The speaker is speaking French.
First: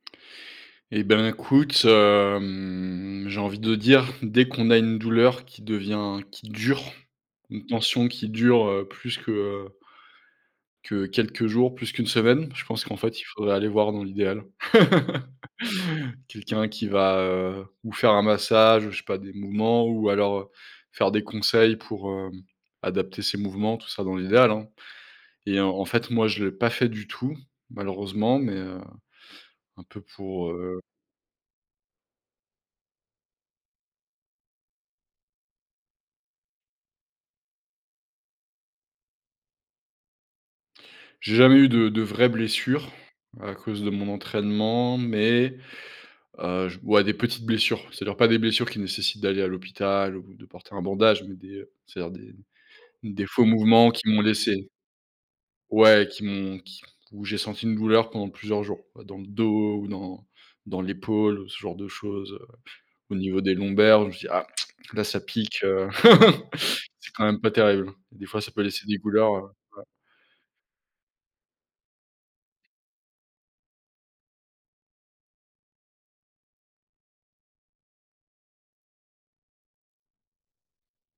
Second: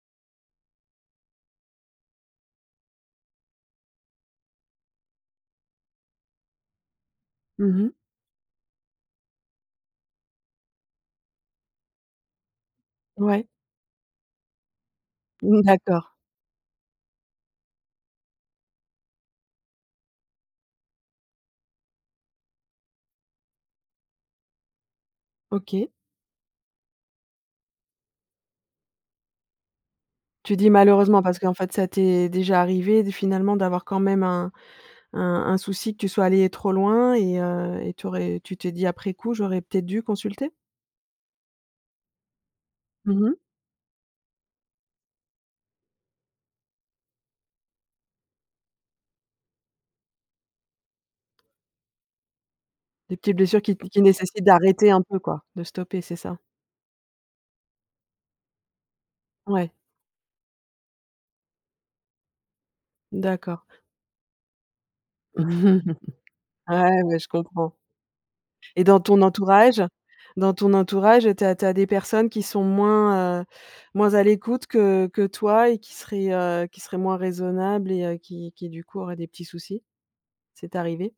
Eh ben, écoute, hem, j'ai envie de dire dès qu'on a une douleur qui devient qui dure, une Mmh mh. tension qui dure, heu, plus que, heu que quelques jours, plus qu'une semaine, je pense qu'en fait, il Ouais. faudrait aller voir dans l'idéal, Mmh, d'accord. quelqu'un qui va, heu, ou faire un massage, je sais pas des mouvements ou alors, heu, faire des conseils pour, hem, adapter ses mouvements, tout ça, dans l'idéal, hein et en en OK. fait, moi, je l'ai pas fait du tout, malheureusement, mais heu, un peu pour, Tu dis, heu malheureusement, parce qu'en fait, ça t'es déjà arrivé d finalement, d'avoir quand même un un un souci que tu sois allé trop loin et heu et tu aurais tu t'es dit, après coup: «J'aurais peut-être dû consulter?» J'ai jamais eu de de vraies blessures Mmh mh. à cause de mon entraînement, mais heu, j ouais, des petites blessures, c'est-à-dire, pas des blessures qui nécessitent d'aller à l'hôpital ou de porter un bandage mais des c'est-à-dire des Des des petites faux blessures qui mouvements qui qui m'ont nécessitent laissé d'arrêter un peu, quoi, de stopper, ouais, c'est qui ça? m'ont qui où j'ai senti une douleur pendant plusieurs jours, dans le Ouais. dos ou dans dans l'épaule, ce genre de choses, heu, au niveau des D'accord. lombaires, je me suis dis: «Ah! Là, ça pique, heu, Ouais, c'est ouais, quand je même pas comprends. terrible», et des fois, ça peut Et laisser des dans ton douleurs, heu entourage ouais. dans ton entourage, tu as tu as des personnes qui sont moins, heu moins à l'écoute que que toi et qui seraient, heu qui seraient moins raisonnables et heu, qui qui du coup, auraient des petits soucis? C'est arrivé?